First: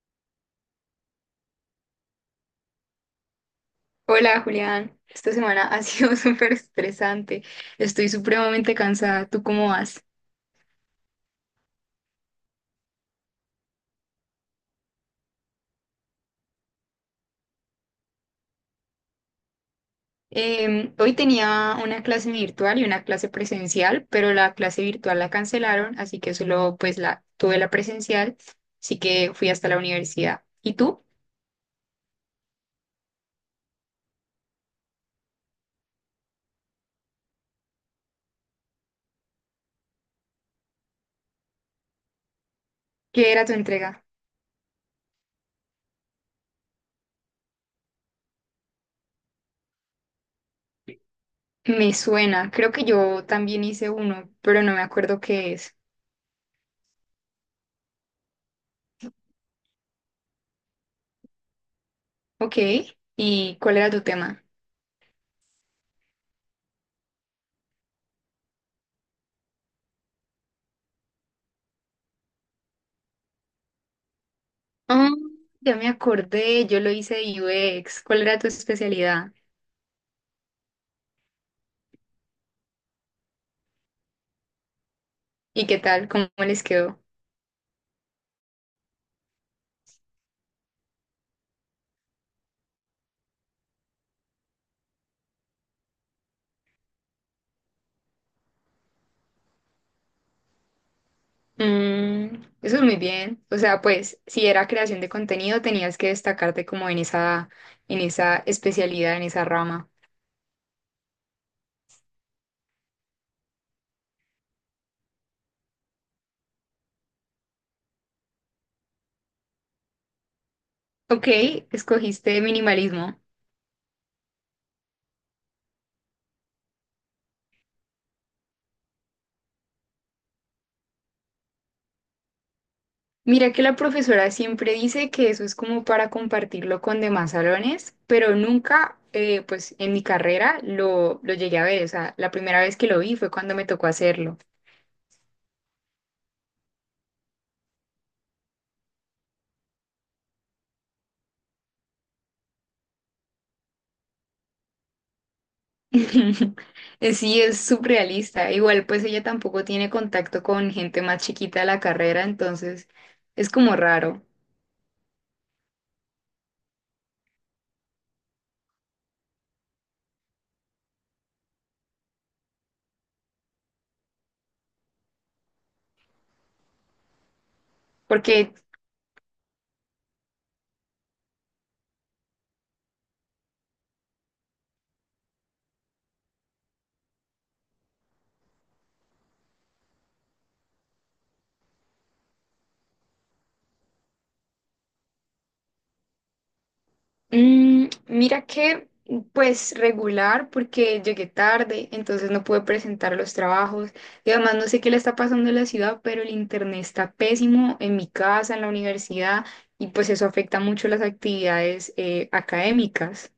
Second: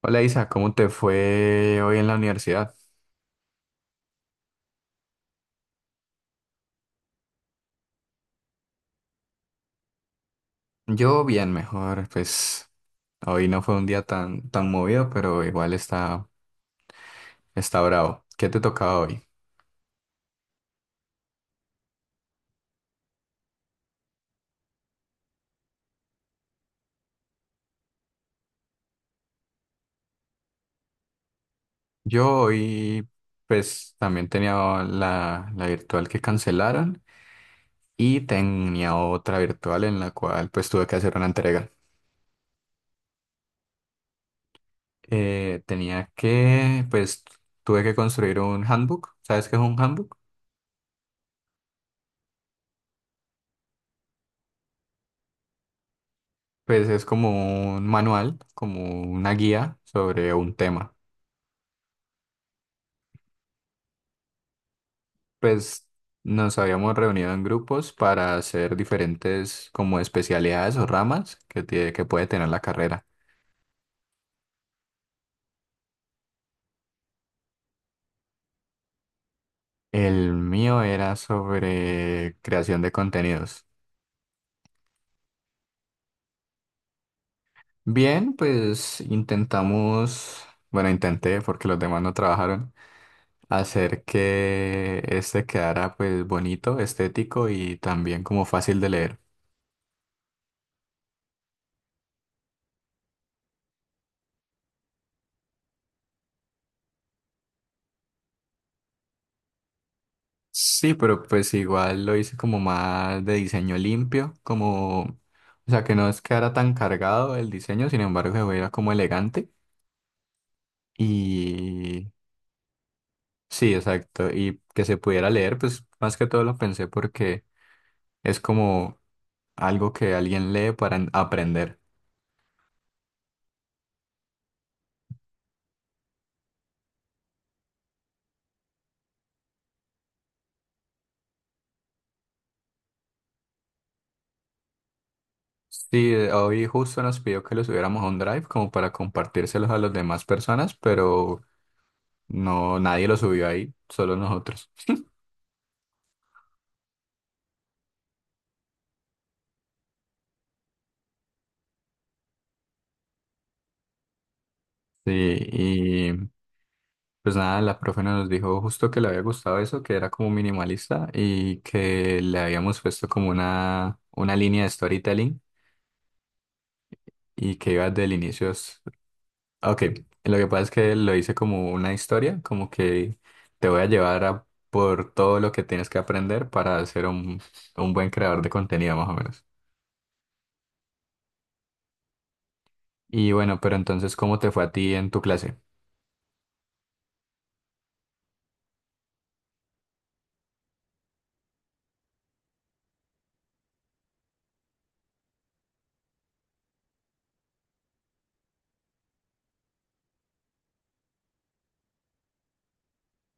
Hola Isa, ¿cómo te fue hoy en la universidad? Hola Julián, esta semana ha sido súper estresante, estoy supremamente cansada, ¿tú cómo vas? Yo bien, mejor, pues hoy no fue un día tan movido, pero igual está bravo. ¿Qué te tocaba hoy? Hoy tenía una clase virtual y una clase presencial, pero la clase virtual la cancelaron, así que solo pues la tuve la presencial, así que fui hasta la universidad. ¿Y tú? Yo hoy, pues también tenía la virtual que cancelaron y tenía otra virtual en la cual pues tuve que hacer una entrega. ¿Qué era tu entrega? Tenía que tuve que construir un handbook. ¿Sabes qué es un handbook? Me suena, creo que yo también hice uno, pero no me acuerdo qué es. Pues es como un manual, como una guía sobre un tema. Ok, ¿y cuál era tu tema? Pues nos habíamos reunido en grupos para hacer diferentes como especialidades o ramas que puede tener la carrera. Ah, ya me acordé, yo lo hice de UX. ¿Cuál era tu especialidad? El mío era sobre creación de contenidos. ¿Y qué tal? ¿Cómo les quedó? Bien, pues intenté porque los demás no trabajaron, hacer que este quedara pues bonito, estético y también como fácil de leer. Mm, eso es muy bien. O sea, pues si era creación de contenido, tenías que destacarte como en esa especialidad, en esa rama. Sí, pero pues igual lo hice como más de diseño limpio, como, o sea, que no es que era tan cargado el diseño, sin embargo, se veía como elegante Ok, y escogiste minimalismo. sí, exacto, y que se pudiera leer, pues más que todo lo pensé porque es como algo que alguien lee para aprender. Mira que la profesora siempre dice que eso es como para compartirlo con demás salones, pero nunca, pues en mi carrera lo llegué a ver. O sea, la primera vez que lo vi fue cuando me tocó hacerlo. Sí, hoy justo nos pidió que lo subiéramos a un Drive como para compartírselos a las demás personas, pero no, nadie lo subió ahí, solo nosotros. Sí, es surrealista. Igual, pues ella tampoco tiene contacto con gente más chiquita de la carrera, entonces es como raro. Sí, pues nada, la profe nos dijo justo que le había gustado eso, que era como minimalista y que le habíamos puesto como una línea de storytelling y que iba desde el inicio. Porque, Ok, lo que pasa es que lo hice como una historia, como que te voy a llevar a por todo lo que tienes que aprender para ser un buen creador de contenido, más o menos. Y bueno, pero entonces, ¿cómo te fue a ti en tu clase? Mira que, pues regular, porque llegué tarde, entonces no pude presentar los trabajos. Y además no sé qué le está pasando en la ciudad, pero el internet está pésimo en mi casa, en la universidad, y pues eso afecta mucho las actividades académicas.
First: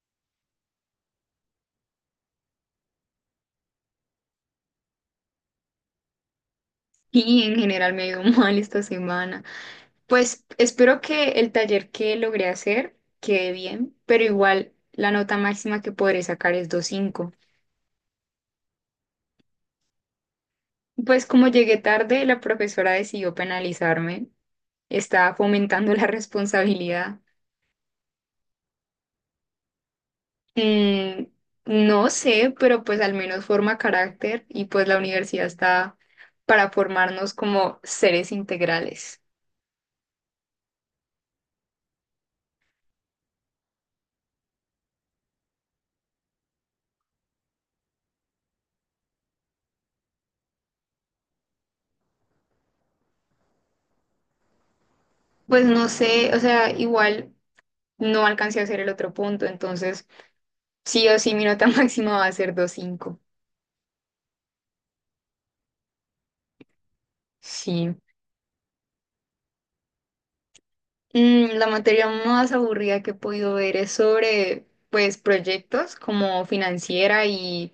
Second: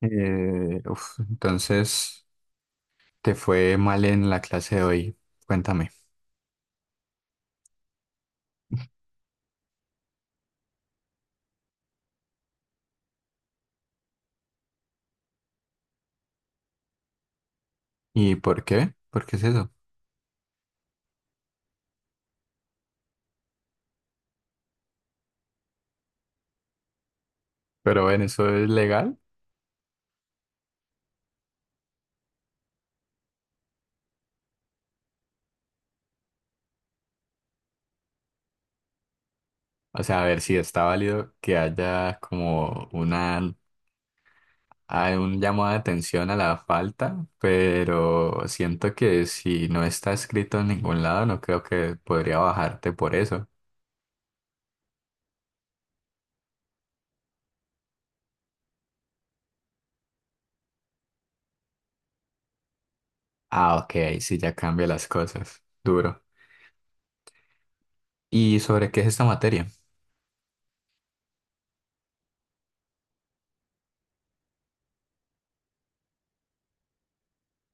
Entonces, ¿te fue mal en la clase de hoy? Cuéntame. Y en general me ha ido mal esta semana. Pues espero que el taller que logré hacer quede bien, pero igual la nota máxima que podré sacar es 2.5. ¿Y por qué? ¿Por qué es eso? Pues como llegué tarde, la profesora decidió penalizarme, estaba fomentando la responsabilidad. Pero ven, ¿eso es legal? Mm, no sé, pero pues al menos forma carácter y pues la universidad está para formarnos como seres integrales. O sea, a ver si está válido que haya como hay un llamado de atención a la falta, pero siento que si no está escrito en ningún lado, no creo que podría bajarte por eso. Pues no sé, o sea, igual no alcancé a hacer el otro punto, entonces sí o sí mi nota máxima va a ser 2.5. Ah, ok, ahí sí ya cambia las cosas. Duro. Sí. ¿Y sobre qué es esta materia? Mm, la materia más aburrida que he podido ver es sobre, pues, proyectos como financiera y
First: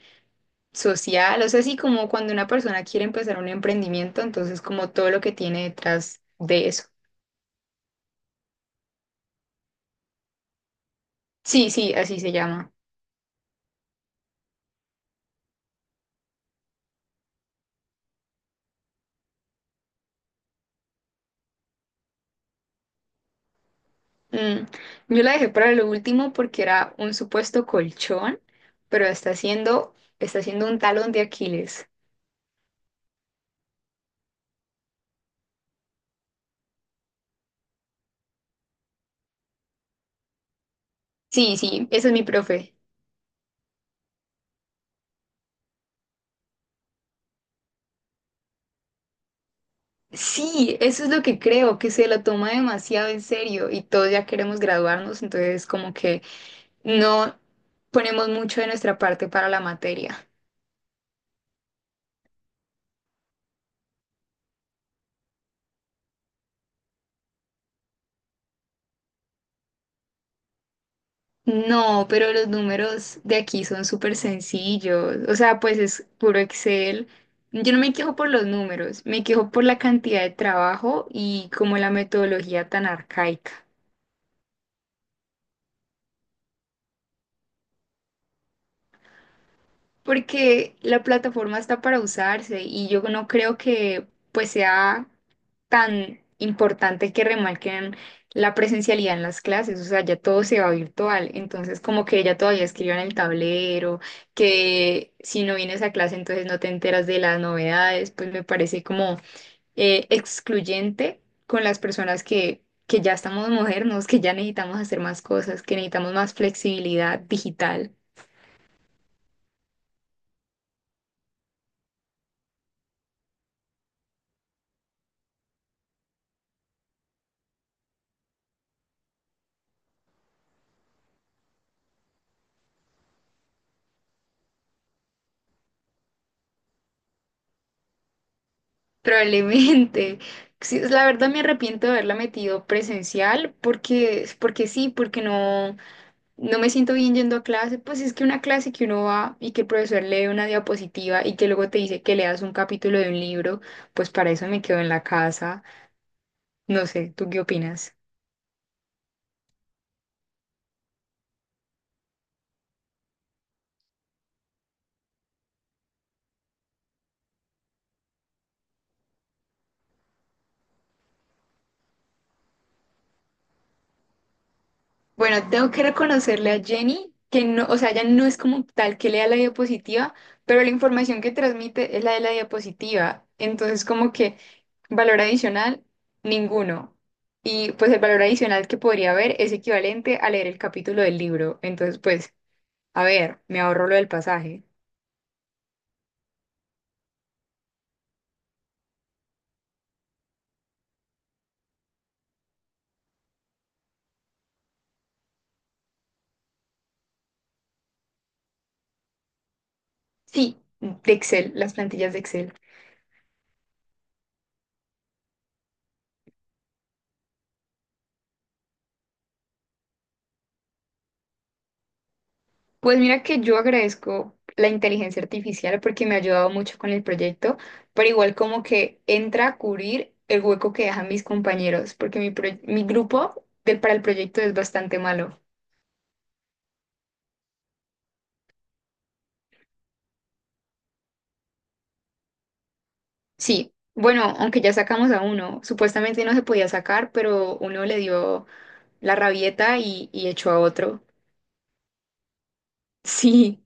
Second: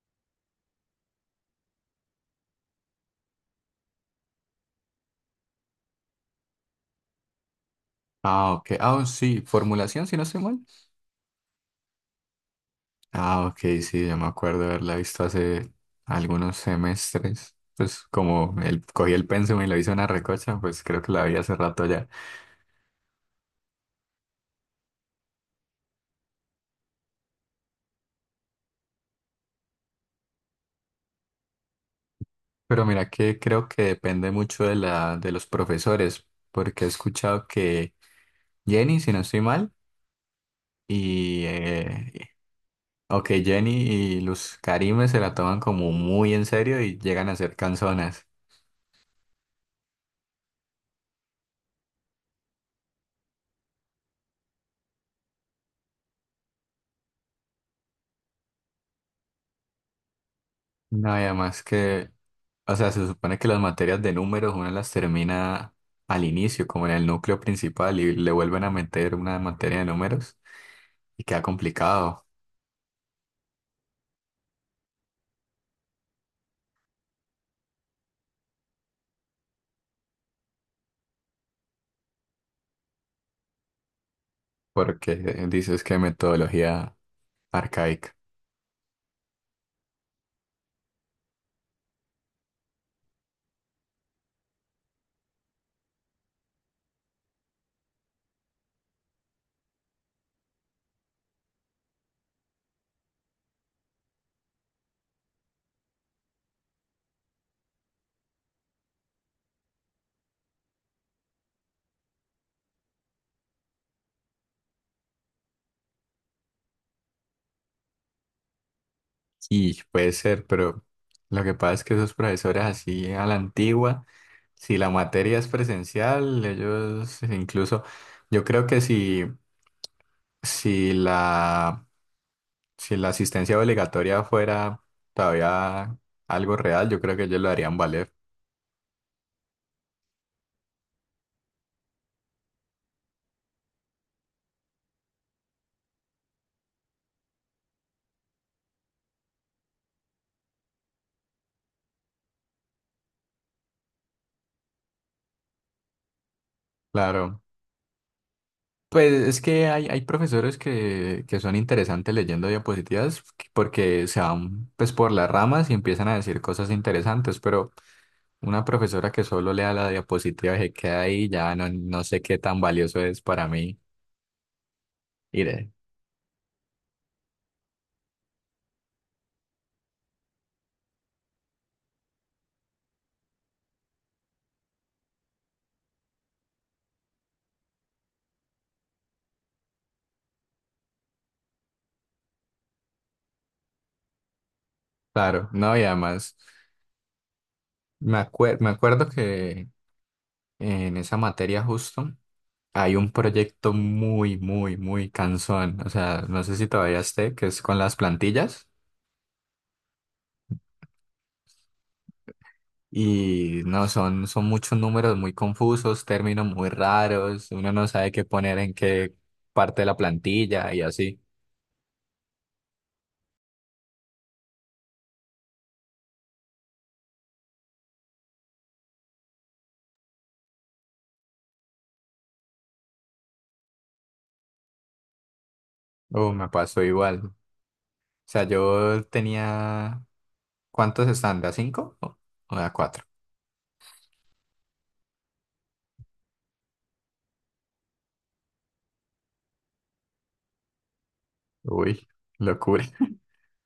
social. O sea, así como cuando una persona quiere empezar un emprendimiento, entonces como todo lo que tiene detrás de eso. Ah, ok. Ah, sí, formulación, si no estoy mal. Sí, sí, así se llama. Ah, ok, sí, yo me acuerdo haberla visto hace algunos semestres. Pues como el, cogí el pensum y lo hice una recocha, pues creo que la vi hace rato ya. Mm, yo la dejé para lo último porque era un supuesto colchón, pero está siendo un talón de Aquiles. Pero mira que creo que depende mucho de de los profesores, porque he escuchado que Jenny, si no estoy mal, y Sí, sí, ese es mi profe. ok, Jenny y Luz Karime se la toman como muy en serio y llegan a ser canzonas. Sí, eso es lo que creo, que se lo toma demasiado en serio y todos ya queremos graduarnos, entonces como que no ponemos mucho de nuestra parte para la materia. No, y además que, o sea, se supone que las materias de números una las termina al inicio, como en el núcleo principal, y le vuelven a meter una materia de números y queda No, complicado, pero los números de aquí son súper sencillos, o sea, pues es puro Excel. Yo no me quejo por los números, me quejo por la cantidad de trabajo y como la metodología tan arcaica. porque dices que metodología arcaica. Porque la plataforma está para usarse y yo no creo que pues sea tan importante que remarquen la presencialidad en las clases, o sea, ya todo se va virtual, entonces como que ella todavía escribió en el tablero, que si no vienes a clase entonces no te enteras de las novedades, pues me parece como excluyente con las personas que ya estamos modernos, que ya necesitamos hacer más cosas, que necesitamos más flexibilidad digital. Y puede ser, pero lo que pasa es que esos profesores así a la antigua, si la materia es presencial, ellos incluso, yo creo que si, si la Si la asistencia obligatoria fuera todavía algo real, yo creo que ellos lo harían valer. Probablemente. Sí, es la verdad me arrepiento de haberla metido presencial porque sí, porque no, no me siento bien yendo a clase. Pues es que una clase que uno va y que el profesor lee una diapositiva y que luego te dice que leas un capítulo de un libro, pues para eso me quedo en la casa. No sé, ¿tú qué Claro. opinas? Pues es que hay profesores que son interesantes leyendo diapositivas porque se van pues por las ramas y empiezan a decir cosas interesantes, pero una profesora que solo lea la diapositiva y se queda ahí, ya no, no sé qué tan valioso es para mí. Bueno, Iré. tengo que reconocerle a Jenny que no, o sea, ella no es como tal que lea la diapositiva, pero la información que transmite es la de la diapositiva. Entonces, como que valor adicional, ninguno. Y pues el valor adicional que podría haber es equivalente a leer el capítulo del libro. Entonces, pues, a ver, me ahorro lo del pasaje. Claro, no, y además me acuerdo que en esa materia justo. Hay un proyecto muy cansón. O sea, no sé si todavía esté, que es con las plantillas. Sí, de Excel, las plantillas de Excel. Y no, son muchos números muy confusos, términos muy raros. Uno no sabe qué poner en qué parte de la plantilla y así. Pues mira que yo agradezco la inteligencia artificial porque me ha ayudado mucho con el proyecto, pero igual como que entra a cubrir el hueco que dejan mis compañeros, porque mi, proye- mi grupo del, para el proyecto es bastante malo. Oh, me pasó igual. O sea, yo tenía... ¿Cuántos están? ¿De a cinco? ¿O de a cuatro? Sí, bueno, aunque ya sacamos a uno, supuestamente no se podía sacar, pero uno le dio la rabieta y echó a otro. Uy, locura. Sí,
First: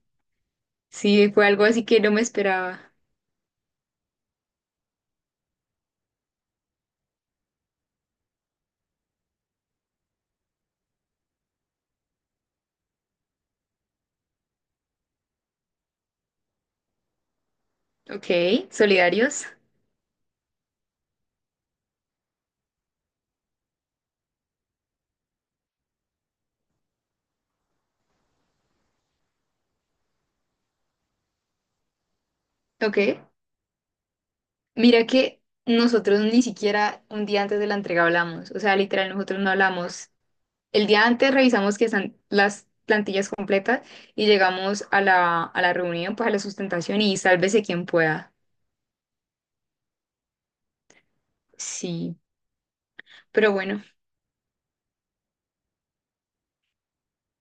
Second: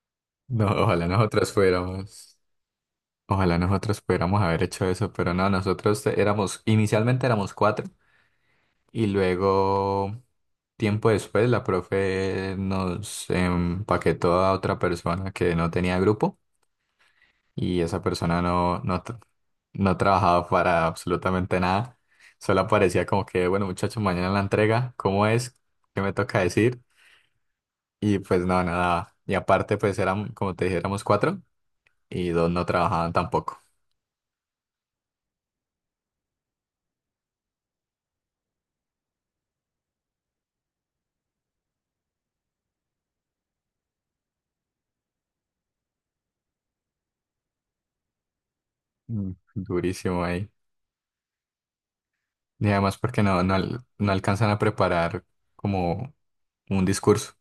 No, ojalá sí, fue nosotros algo así que no me fuéramos. esperaba. Ojalá nosotros pudiéramos haber hecho eso, pero no, éramos, inicialmente éramos cuatro. Y luego, tiempo después, la profe nos empaquetó a otra persona que no tenía grupo y esa persona Ok, solidarios, no trabajaba para absolutamente nada. Solo aparecía como que, bueno, muchachos, mañana la entrega, ¿cómo es? ¿Qué me toca decir? Y pues no, nada. Y aparte, pues eran, como te dije, éramos cuatro y dos no trabajaban ok. tampoco. Mira que nosotros ni siquiera un día antes de la entrega hablamos, o sea, literal, nosotros no hablamos. El día antes revisamos que están las plantillas completas y llegamos a la reunión, pues a la sustentación y sálvese quien pueda. Mm, durísimo ahí. Sí, Y además porque pero bueno, no alcanzan a preparar como un discurso.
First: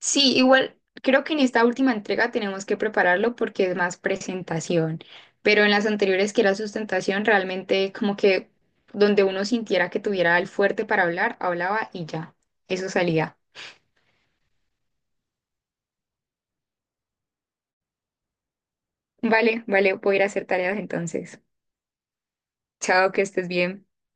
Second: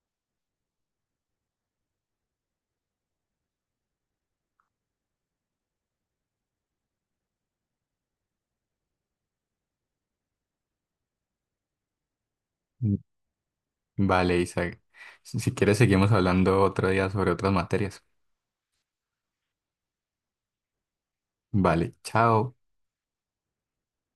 sí, igual creo que en esta última entrega tenemos que prepararlo porque es más presentación, pero en las anteriores que era sustentación, realmente como que donde uno sintiera que tuviera el fuerte para hablar, hablaba y ya, eso salía. Vale, Isaac. Si quieres, seguimos hablando otro día sobre otras materias. Vale, vale, voy a ir a hacer tareas entonces. Vale, chao. Chao, que estés bien.